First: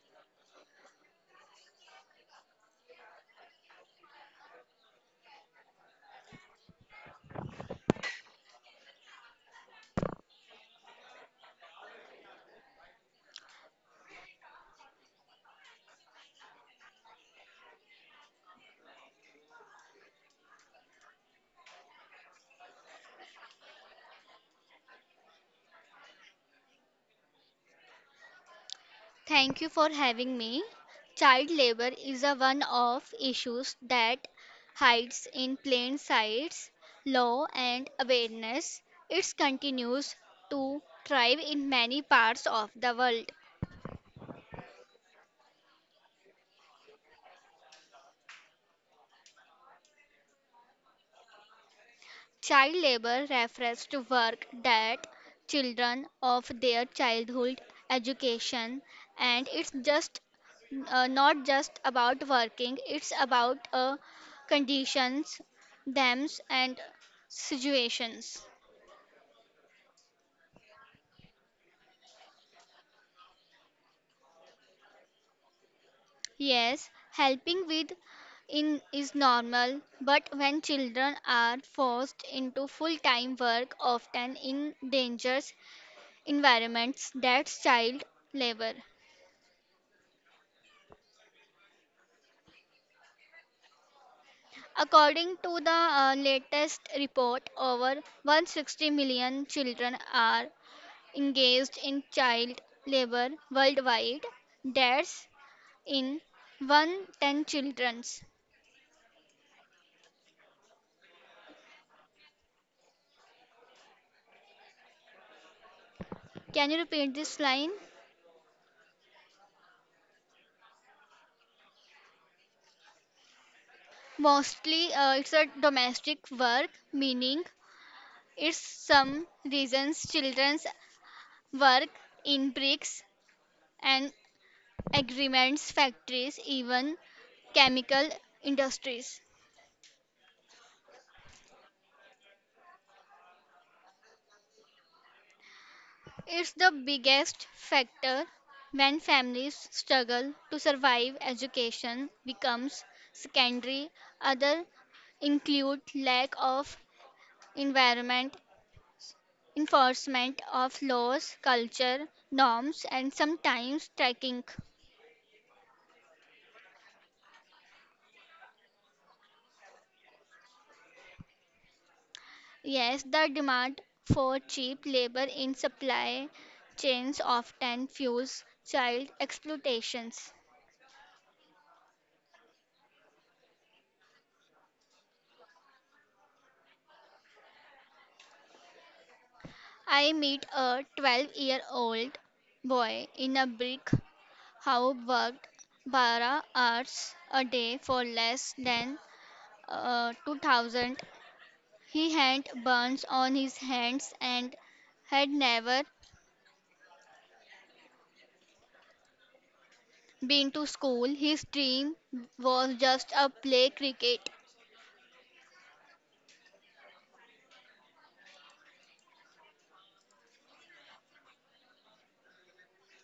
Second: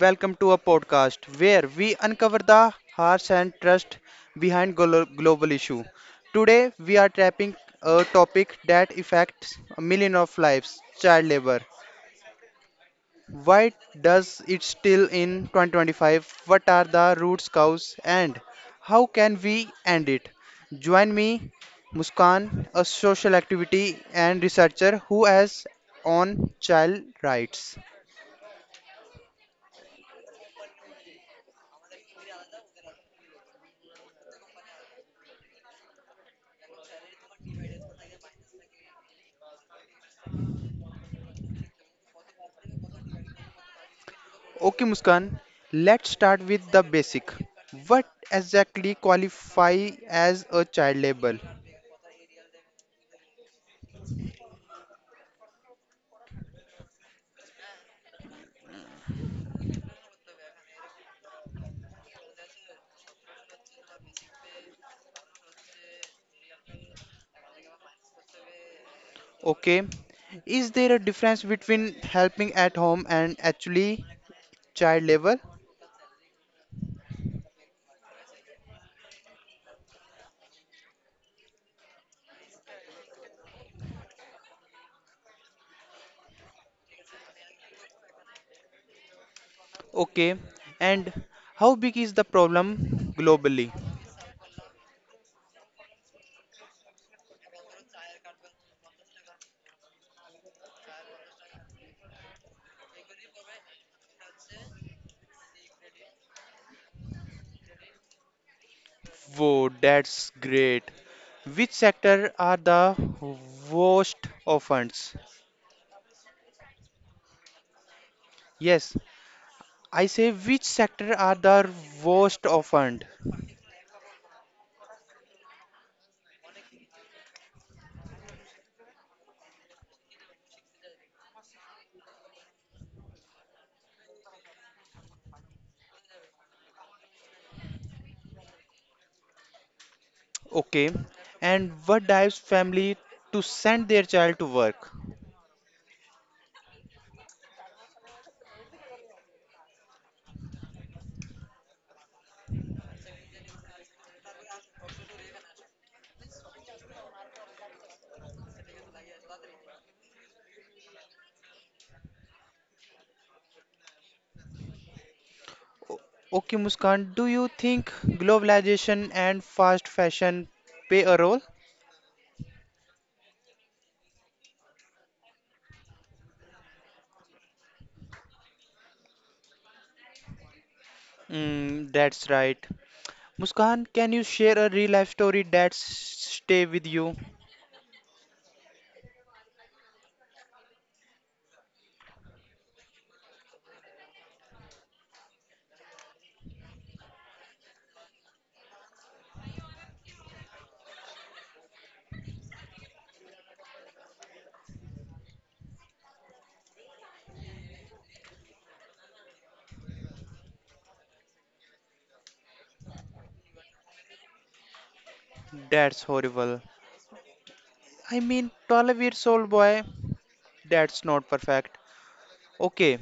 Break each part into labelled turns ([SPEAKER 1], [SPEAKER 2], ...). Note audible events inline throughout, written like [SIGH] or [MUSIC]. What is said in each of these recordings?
[SPEAKER 1] welcome to a podcast where we uncover the hearts and trust behind global issue. Today we are tapping a topic that affects a million of lives, child labor. Why does it still in 2025? What are the roots cause and how can we end it? Join me Muskan, a social activity and researcher who has on child rights.
[SPEAKER 2] Thank you for having me. Child labor is a one of issues that hides in plain sights, law and awareness. It continues to thrive in many parts of the world.
[SPEAKER 1] Okay, Muskan, let's start with the basic. What exactly qualify as a child labor?
[SPEAKER 2] Child labor refers to work that children of their childhood education and it's just not just about working it's about conditions thems and situations
[SPEAKER 1] Okay, is there a difference between helping at home and actually child labor?
[SPEAKER 2] yes helping with in is normal but when children are forced into full time work often in dangerous environments that's child labor.
[SPEAKER 1] Okay, and how big is the problem globally?
[SPEAKER 2] According to the latest report, over 160 million children are engaged in child labor worldwide. That's in 110 childrens.
[SPEAKER 1] Whoa, that's great. Which sector are the worst offends?
[SPEAKER 2] Can you repeat this line?
[SPEAKER 1] Yes, I say which sector are the worst offend?
[SPEAKER 2] Mostly, it's a domestic work, meaning it's some reasons childrens work in bricks and agreements factories, even chemical industries.
[SPEAKER 1] Okay. And what drives family to send their child to work?
[SPEAKER 2] It's the biggest factor when families struggle to survive. Education becomes secondary. Other include lack of environment, enforcement of laws, culture, norms, and sometimes tracking.
[SPEAKER 1] O- Okay, Muskan, do you think globalization and fast fashion play a role?
[SPEAKER 2] Yes, the demand for cheap labor in supply chains often fuels child exploitations.
[SPEAKER 1] Mm, that's right. Muskan, can you share a real life story that stay with you?
[SPEAKER 2] I meet a 12-year-old boy in a brick How worked bara hours a day for less than 2000. He had burns on his hands and had never been to school. His dream was just a play cricket.
[SPEAKER 1] That's horrible. I mean, 12 years old boy, that's not perfect. Okay,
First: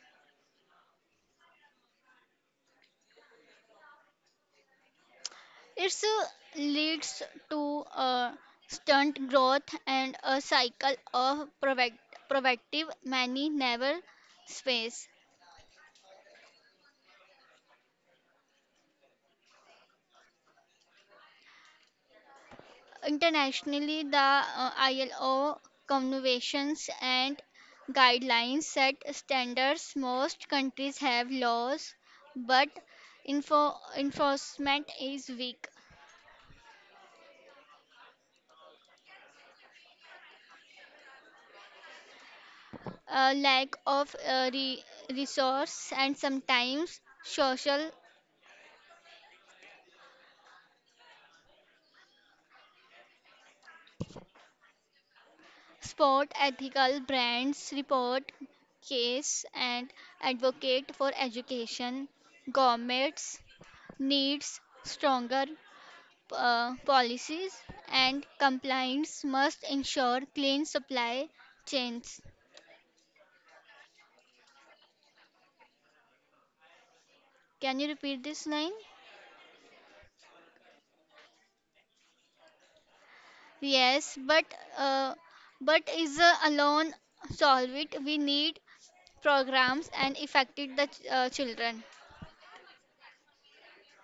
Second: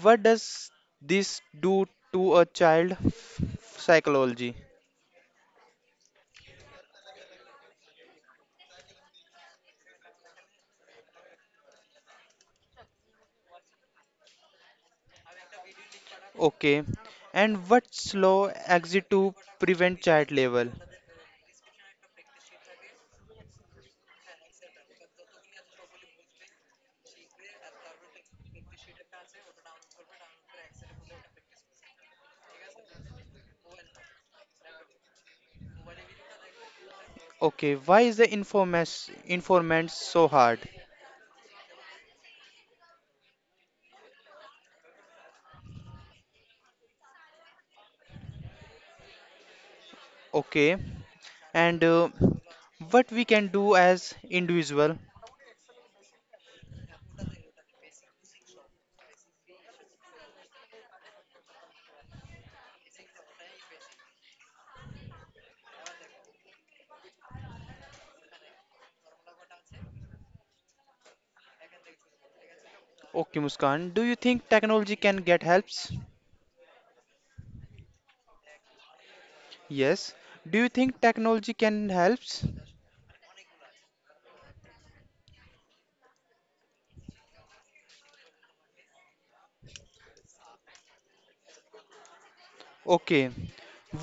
[SPEAKER 1] what does this do to a child psychology?
[SPEAKER 2] It leads to a stunt growth and a cycle of proactive many never space.
[SPEAKER 1] Okay. And what's law exit to prevent child labor?
[SPEAKER 2] Internationally, the ILO conventions and guidelines set standards. Most countries have laws, but enforcement is weak.
[SPEAKER 1] Okay. Why is the informas informant so hard?
[SPEAKER 2] Lack of resource and sometimes social
[SPEAKER 1] Okay. And what we can do as individual?
[SPEAKER 2] sport ethical brands report case and advocate for education governments needs stronger policies and compliance must ensure clean supply chains.
[SPEAKER 1] Okay, Muskan. Do you think technology can get helps?
[SPEAKER 2] Can you repeat this line?
[SPEAKER 1] Yes. Do you think technology can helps?
[SPEAKER 2] Yes, uh, but is alone solve it? We need programs and affected the children.
[SPEAKER 1] Okay.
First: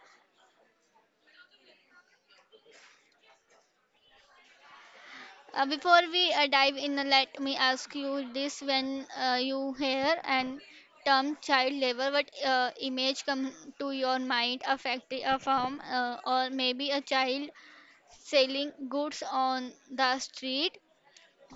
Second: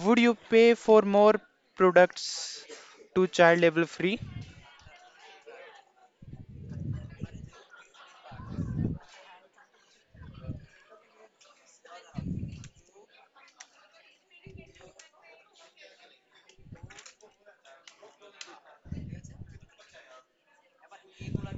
[SPEAKER 1] Would you pay for more products to child labor free?
[SPEAKER 2] Before we dive in, let me ask you this: When you hear and term child labor, what image come to your mind? A factory, a farm, or maybe a child selling goods on the street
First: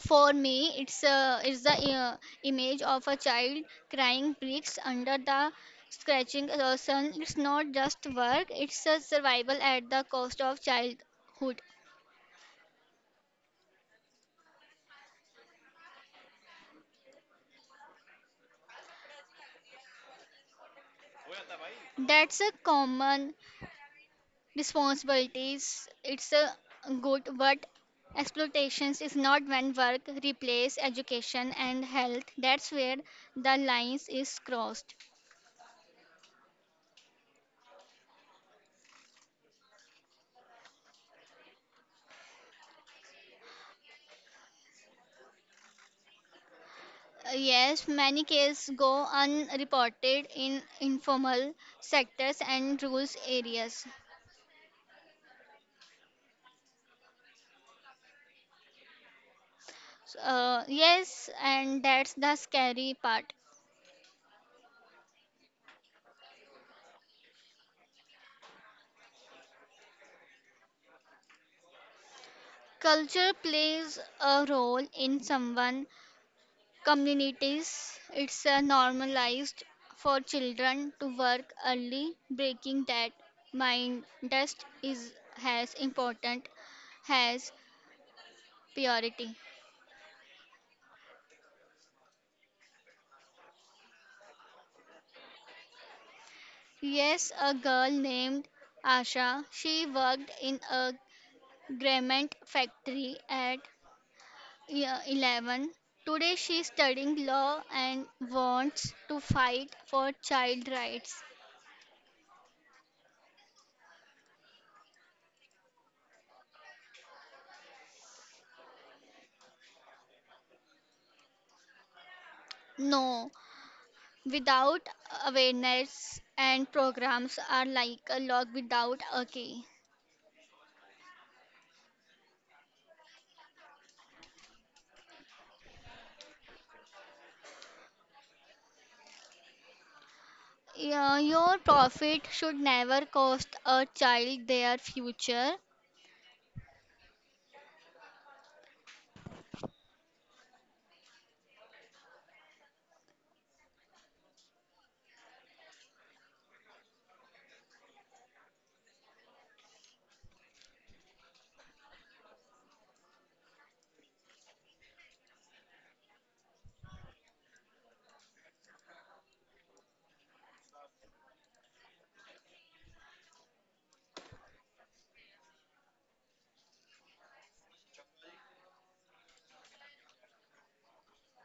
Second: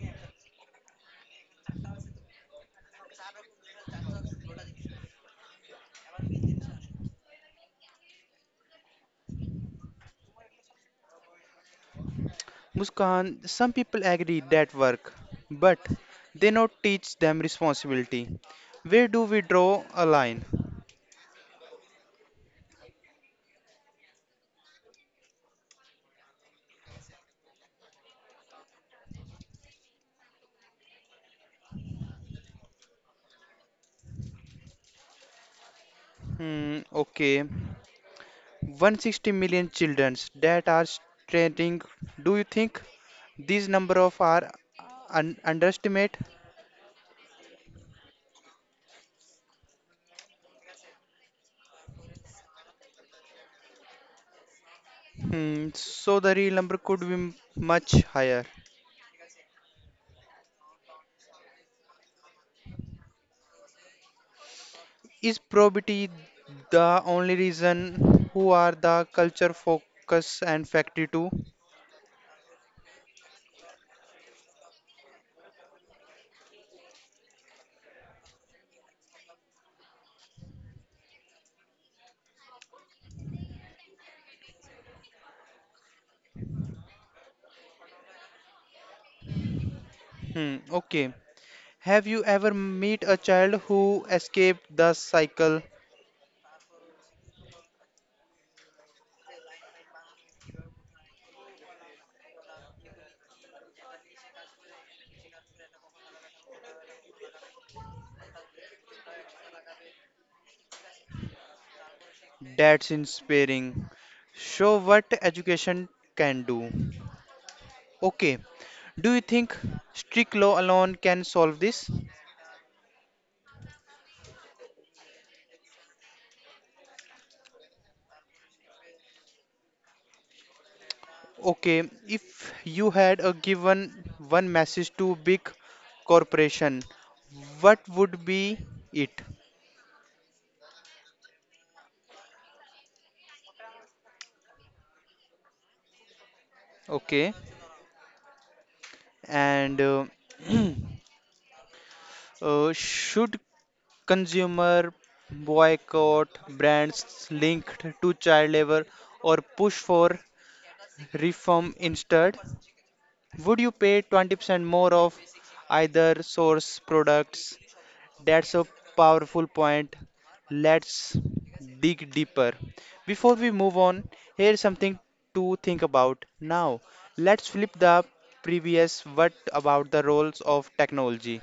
[SPEAKER 2] for me it's the image of a child crying bricks under the scratching the sun it's not just work it's a survival at the cost of childhood.
[SPEAKER 1] Muskan, some people agree that work, but they not teach them responsibility. Where do we draw a line?
[SPEAKER 2] That's a common responsibilities it's a good but exploitations is not when work replace education and health that's where the lines is crossed.
[SPEAKER 1] Hmm, okay. 160 million children that are stranding. Do you think these number of are underestimate?
[SPEAKER 2] Yes, many cases go unreported in informal sectors and rural areas.
[SPEAKER 1] Hmm, so the real number could be much higher.
[SPEAKER 2] So, yes, and that's the scary part.
[SPEAKER 1] Is probity the only reason who are the culture focus and factory too?
[SPEAKER 2] Culture plays a role in someone communities. It's normalized for children to work early. Breaking that mind dust is as important as purity.
[SPEAKER 1] Hmm, okay. Have you ever met a child who escaped the cycle?
[SPEAKER 2] Yes, a girl named Asha. She worked in a garment factory at year 11. Today she is studying law and wants to fight for child rights.
[SPEAKER 1] That's inspiring. Show what education can do. Okay, do you think strict law alone can solve this?
[SPEAKER 2] No, without awareness and programs are like a lock without a key.
[SPEAKER 1] Okay, if you had a given one message to big corporation, what would be it?
[SPEAKER 2] Yeah, your profit should never cost a child their future.
[SPEAKER 1] Okay, and [CLEARS THROAT] Should consumer boycott brands linked to child labor or push for reform instead? Would you pay 20% more of either source products? That's a powerful point. Let's dig deeper. Before we move on, here's something to think about. Now, let's flip the previous what about the roles of technology.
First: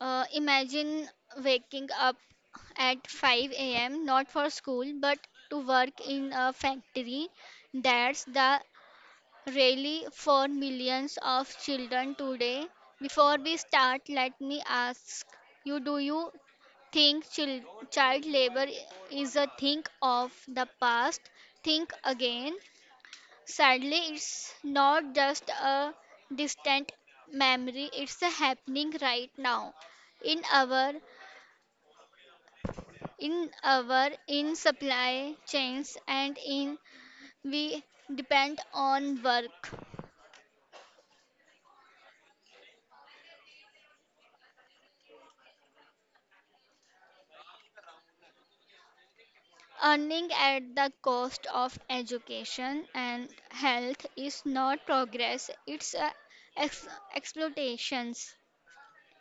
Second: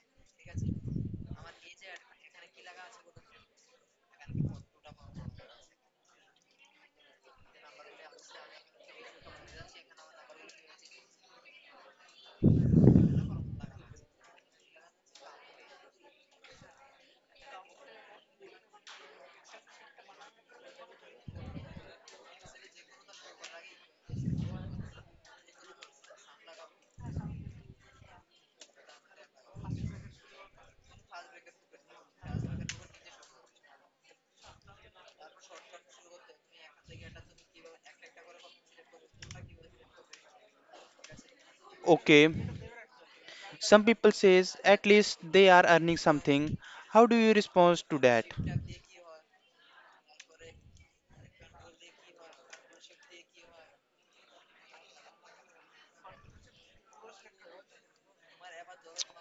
[SPEAKER 2] Imagine waking up at 5 a.m. not for school but to work in a factory. That's the really for millions of children today. Before we start, let me ask you do you think child labor is a thing of the past? Think again. Sadly, it's not just a distant memory, it's happening right now in our in our in supply chains and in we depend on work.
[SPEAKER 1] Okay, some people says at least they are earning something. How do you respond to that?
[SPEAKER 2] Earning at the cost of education and health is not progress, it's ex- exploitations.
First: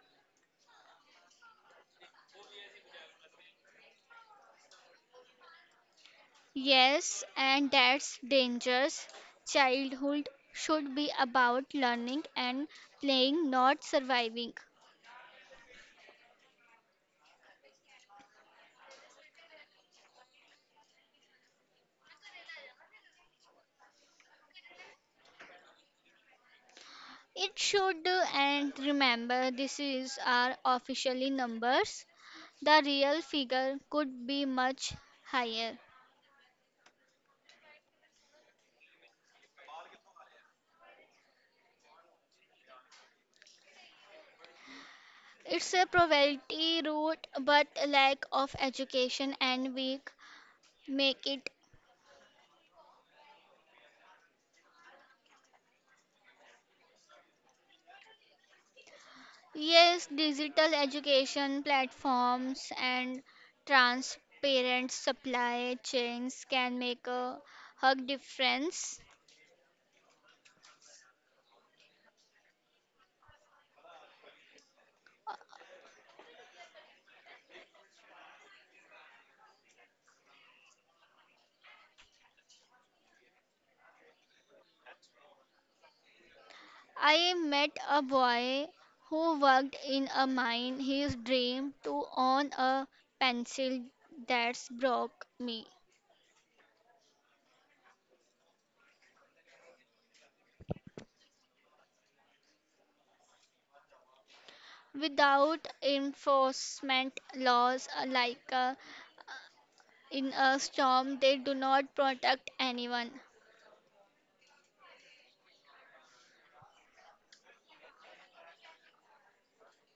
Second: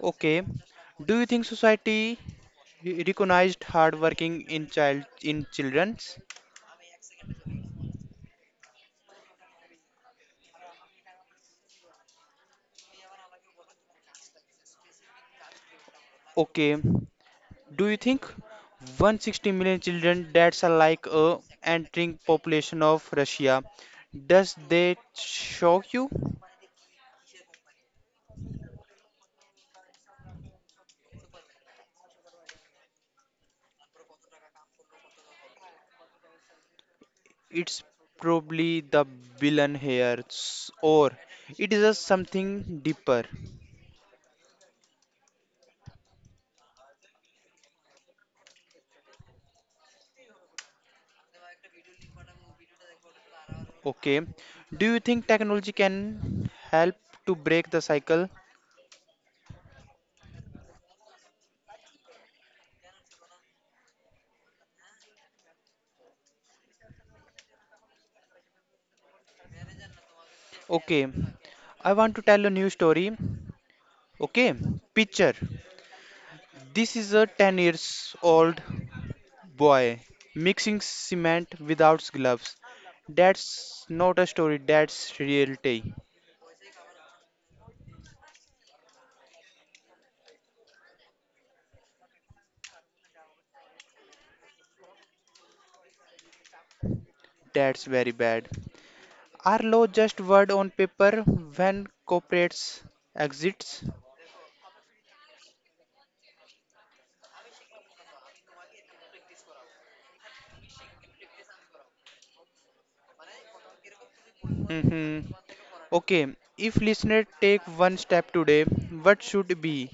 [SPEAKER 1] Okay. Do you think society recognized hard working in child in children's?
[SPEAKER 2] Yes, and that's dangerous. Childhood should be about learning and playing, not surviving.
[SPEAKER 1] Okay. Do you think 160 million children that's a like a entering population of Russia? Does that shock you?
[SPEAKER 2] It should, and remember, this is our officially numbers. The real figure could be much higher.
[SPEAKER 1] It's probably the villain here or it is a something deeper.
[SPEAKER 2] It's a poverty root, but lack of education and weak make it.
[SPEAKER 1] Okay. Do you think technology can help to break the cycle?
[SPEAKER 2] Yes, digital education platforms and transparent supply chains can make a hug difference.
[SPEAKER 1] Okay. I want to tell a new story. Okay. Picture. This is a 10 years old boy mixing cement without gloves. That's not a story, that's reality.
[SPEAKER 2] I met a boy who worked in a mine. His dream to own a pencil that's broke me.
[SPEAKER 1] That's very bad. Are law just word on paper when corporates exits?
[SPEAKER 2] Without enforcement laws like in a storm, they do not protect anyone.
[SPEAKER 1] Hmm, okay, if listener take one step today, what should it be?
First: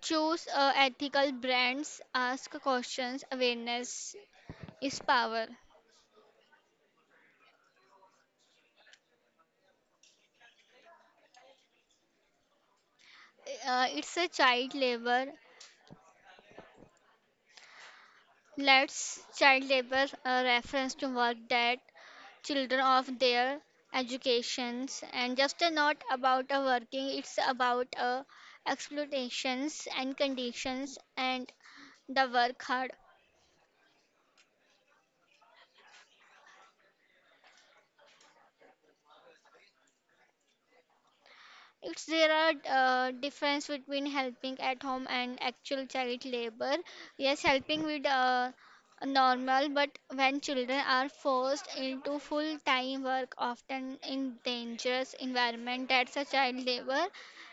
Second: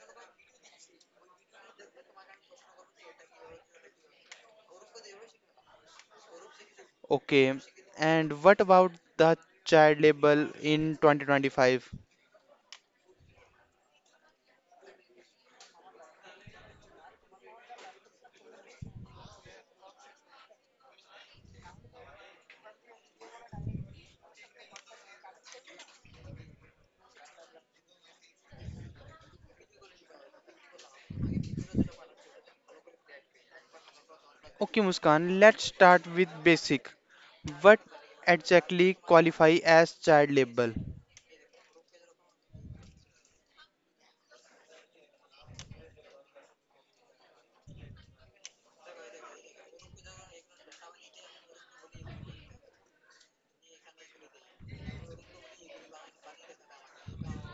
[SPEAKER 2] Choose ethical brands. Ask questions. Awareness is power.
[SPEAKER 1] Okay, and what about the child label in 2025?
[SPEAKER 2] It's a child labor. Let's child labor reference to work that children of their educations and just not about a working. It's about exploitations and conditions and the work hard.
[SPEAKER 1] Okay, Muskan, let's start with basic. What exactly qualify as child labor?
[SPEAKER 2] It's there are difference between helping at home and actual child labor. Yes, helping with normal, but when children are forced into full-time work, often in dangerous environment, that's a child labor.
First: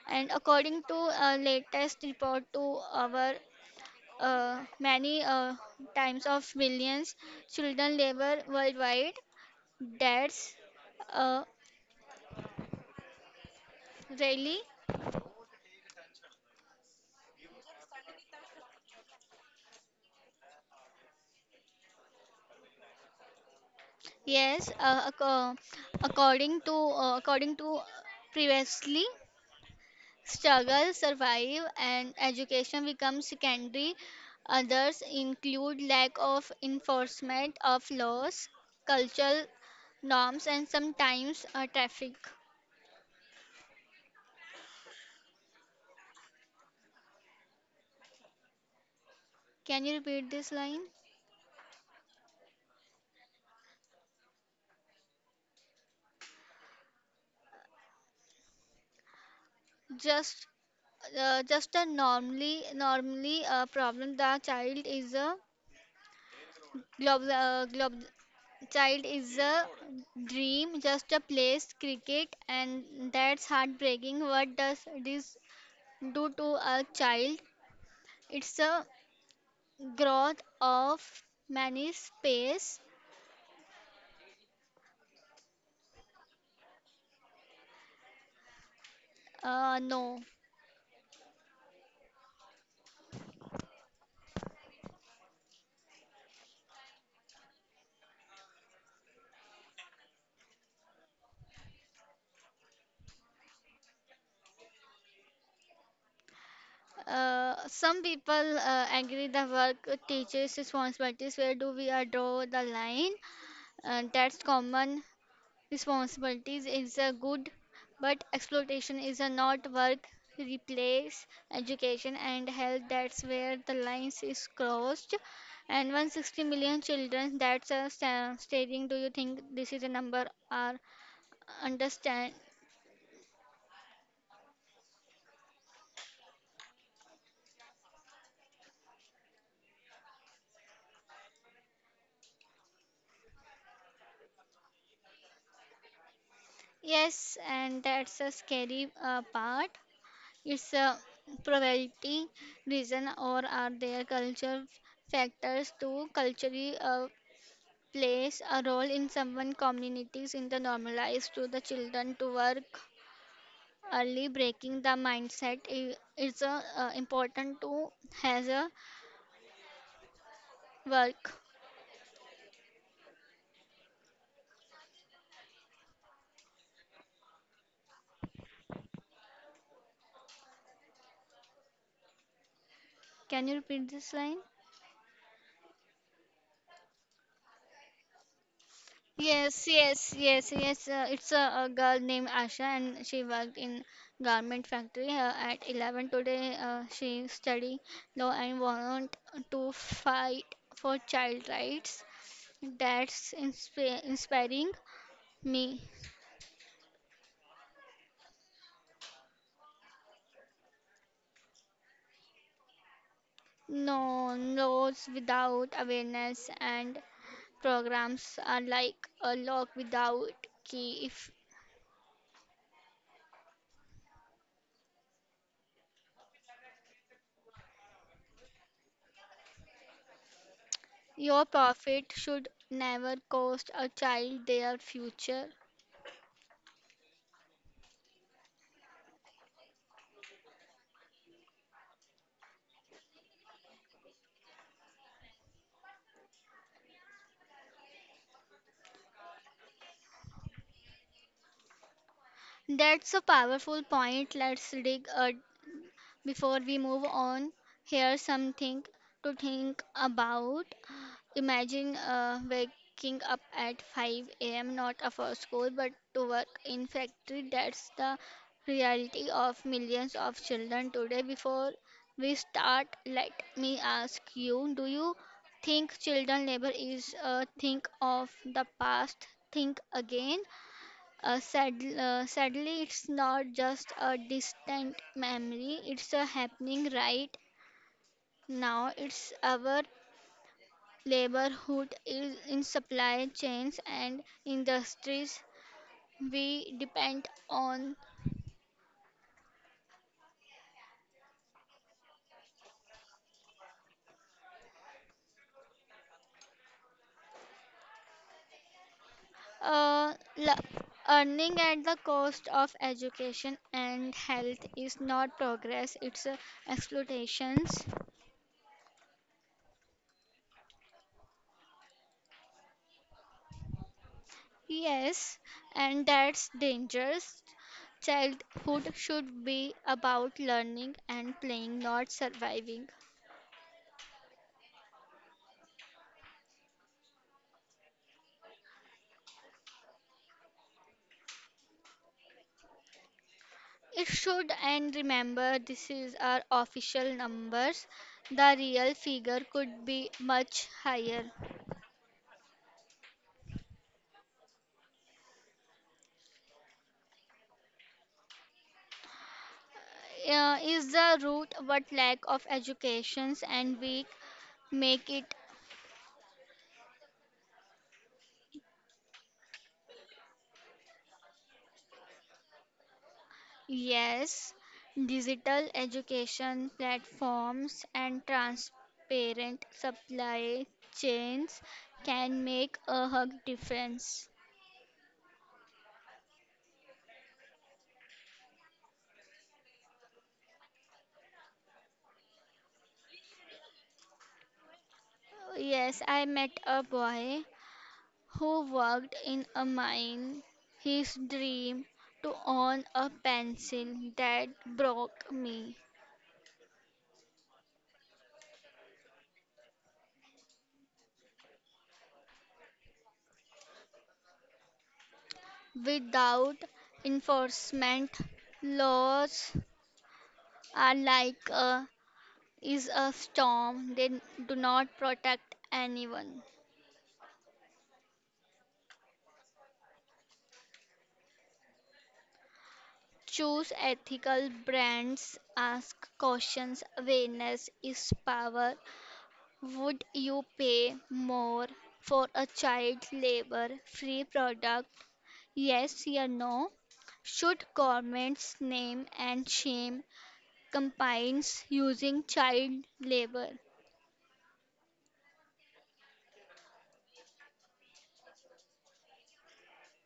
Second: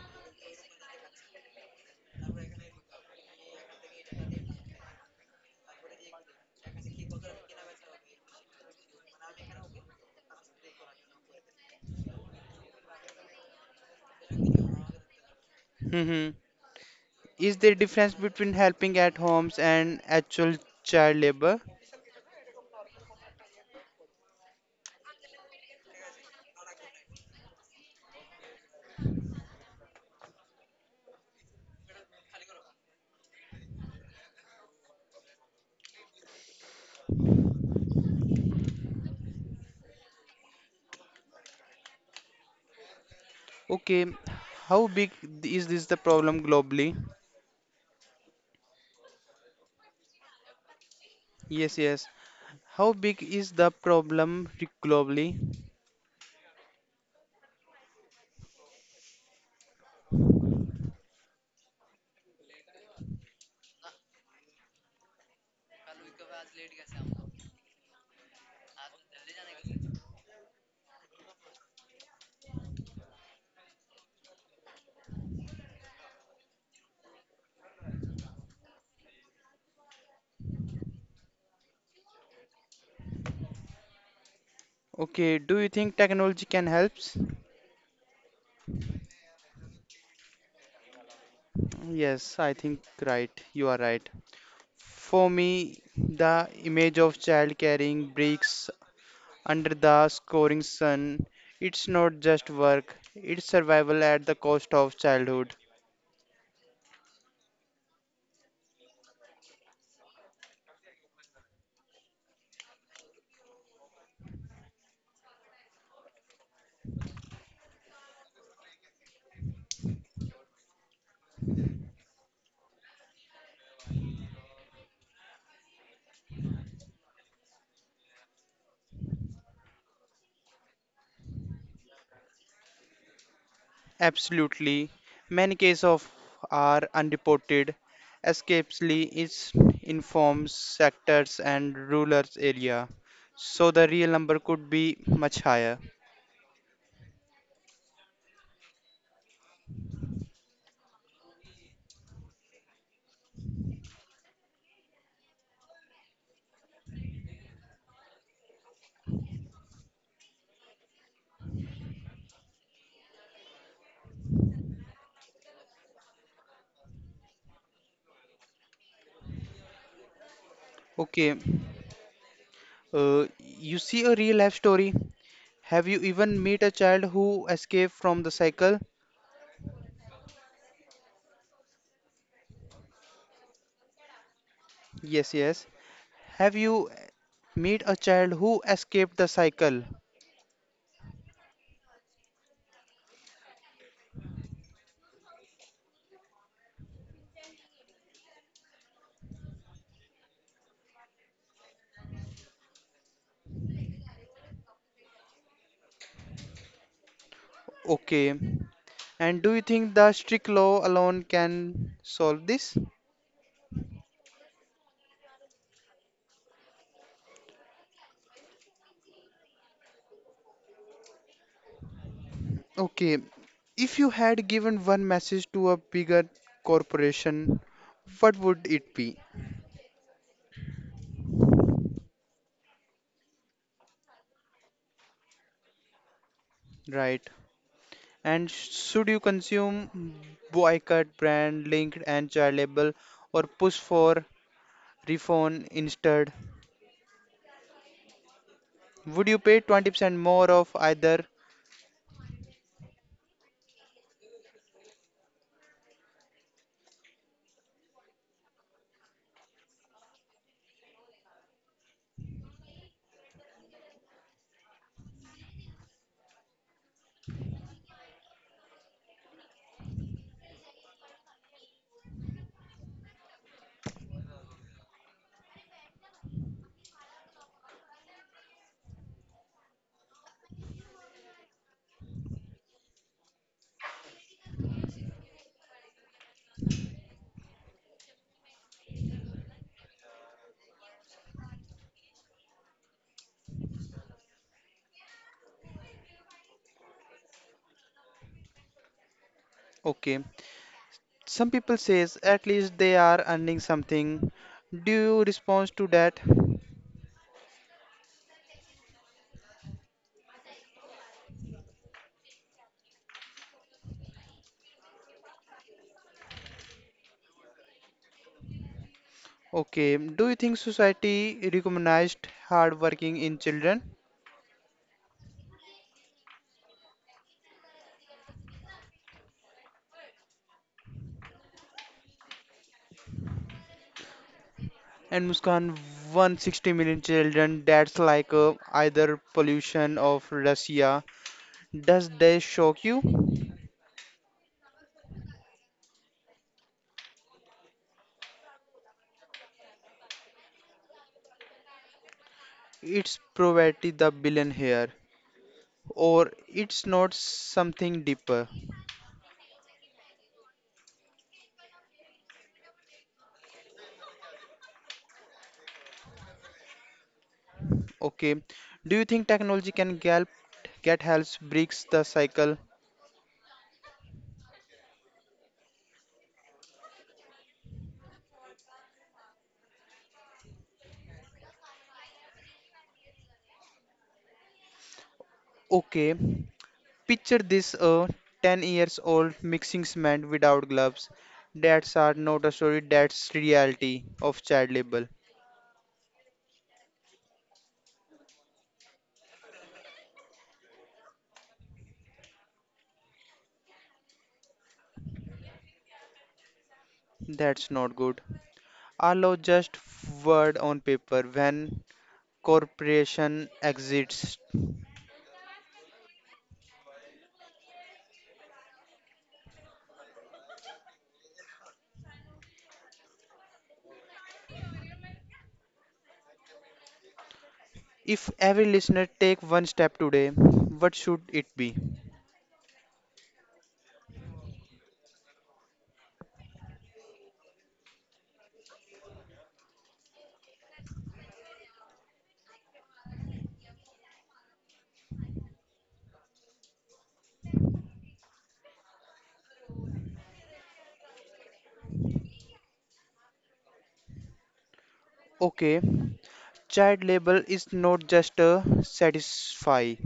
[SPEAKER 2] And according to latest report to our many times of millions children labor worldwide, that's uh, really.
[SPEAKER 1] Hmm. Is there difference between helping at homes and actual child labor?
[SPEAKER 2] Yes, according to previously, struggle, survive, and education become secondary. Others include lack of enforcement of laws, cultural norms, and sometimes traffic.
[SPEAKER 1] Okay, how big is this the problem globally?
[SPEAKER 2] Can you repeat this line?
[SPEAKER 1] Yes, yes. How big is the problem globally?
[SPEAKER 2] Just just a normally a problem. The child is a global glob child is a dream, just a place, cricket, and that's heartbreaking. What does this do to a child? It's a growth of many space.
[SPEAKER 1] Okay, do you think technology can help?
[SPEAKER 2] No.
[SPEAKER 1] Yes, I think right. You are right. For me, the image of child carrying bricks under the scoring sun, it's not just work, it's survival at the cost of childhood.
[SPEAKER 2] Some people agree the work teaches responsibilities. Where do we draw the line? That's common. Responsibilities is a good, but exploitation is a not work. Replace education and health. That's where the lines is crossed. And 160 million children. That's a stating. Do you think this is a number or understand?
[SPEAKER 1] Absolutely. Many cases of are unreported. Escapesly is informs sectors and rural area. So the real number could be much higher.
[SPEAKER 2] Yes, and that's a scary part. It's a probability reason or are there culture factors to culturally plays a role in some communities in the normalized to the children to work early breaking the mindset is a, important to has a
[SPEAKER 1] Okay.
[SPEAKER 2] work.
[SPEAKER 1] You see a real life story. Have you even met a child who escaped from the cycle?
[SPEAKER 2] Can you repeat this line?
[SPEAKER 1] Yes, yes. Have you met a child who escaped the
[SPEAKER 2] Yes,
[SPEAKER 1] cycle?
[SPEAKER 2] yes, yes, yes, it's a girl named Asha and she worked in garment factory at 11 today she study law and want to fight for child rights. That's inspiring me.
[SPEAKER 1] Okay. And do you think the strict law alone can solve this?
[SPEAKER 2] No, roads without awareness and programs are like a lock without key. If
[SPEAKER 1] Okay. If you had given one message to a bigger corporation, what would it be?
[SPEAKER 2] your profit should never cost a child their future.
[SPEAKER 1] Right. And should you consume boycott, brand, linked, and child label, or push for refund instead? Would you pay 20% more of either?
[SPEAKER 2] That's a powerful point. Let's dig a before we move on. Here's something to think about. Imagine waking up at 5 a.m. not for school but to work in factory. That's the reality of millions of children today. Before we start, let me ask you: Do you think children labor is a thing of the past? Think again. Sadly, it's not just a distant memory. It's a happening right now. It's our Laborhood is in supply chains and industries we depend on.
[SPEAKER 1] Okay. Some people says at least they are earning something. Do you respond to that?
[SPEAKER 2] uh, la- earning at the cost of education and health is not progress it's exploitations.
[SPEAKER 1] Okay. Do you think society recognized hard working in children?
[SPEAKER 2] Yes, and that's dangerous. Childhood should be about learning and playing not surviving.
[SPEAKER 1] And Muskan, 160 million children, that's like either pollution of Russia. Does that shock you?
[SPEAKER 2] It should, and remember, this is our official numbers. The real figure could be much higher.
[SPEAKER 1] It's poverty the billion here, or it's not something deeper.
[SPEAKER 2] Is the root what lack of educations and weak make it?
[SPEAKER 1] Okay. Do you think technology can help get helps breaks the cycle?
[SPEAKER 2] Yes, digital education platforms and transparent supply chains can make a hug difference.
[SPEAKER 1] Okay. Picture this a 10 years old mixing cement without gloves. That's are not a story, that's reality of child labor.
[SPEAKER 2] Yes, I met a boy who worked in a mine, his dream to own a pencil that broke me.
[SPEAKER 1] That's not good. Are law just word on paper when corporation exists?
[SPEAKER 2] Without enforcement, laws are like a is a storm, they do not protect anyone.
[SPEAKER 1] If every listener take one step today, what should it be?
[SPEAKER 2] Choose ethical brands, ask questions, awareness is power. Would you pay more for a child labor free product? Yes, or no? Should governments name and shame campaigns using child labor?
[SPEAKER 1] Okay, child labor is not just a satisfy,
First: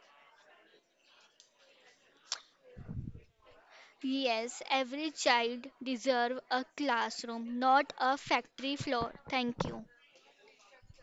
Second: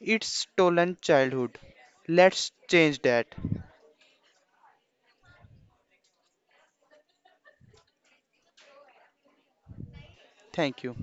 [SPEAKER 1] it's stolen childhood. Let's change that.
[SPEAKER 2] Yes, every child deserves a classroom, not a factory floor. Thank you.
[SPEAKER 1] Thank you.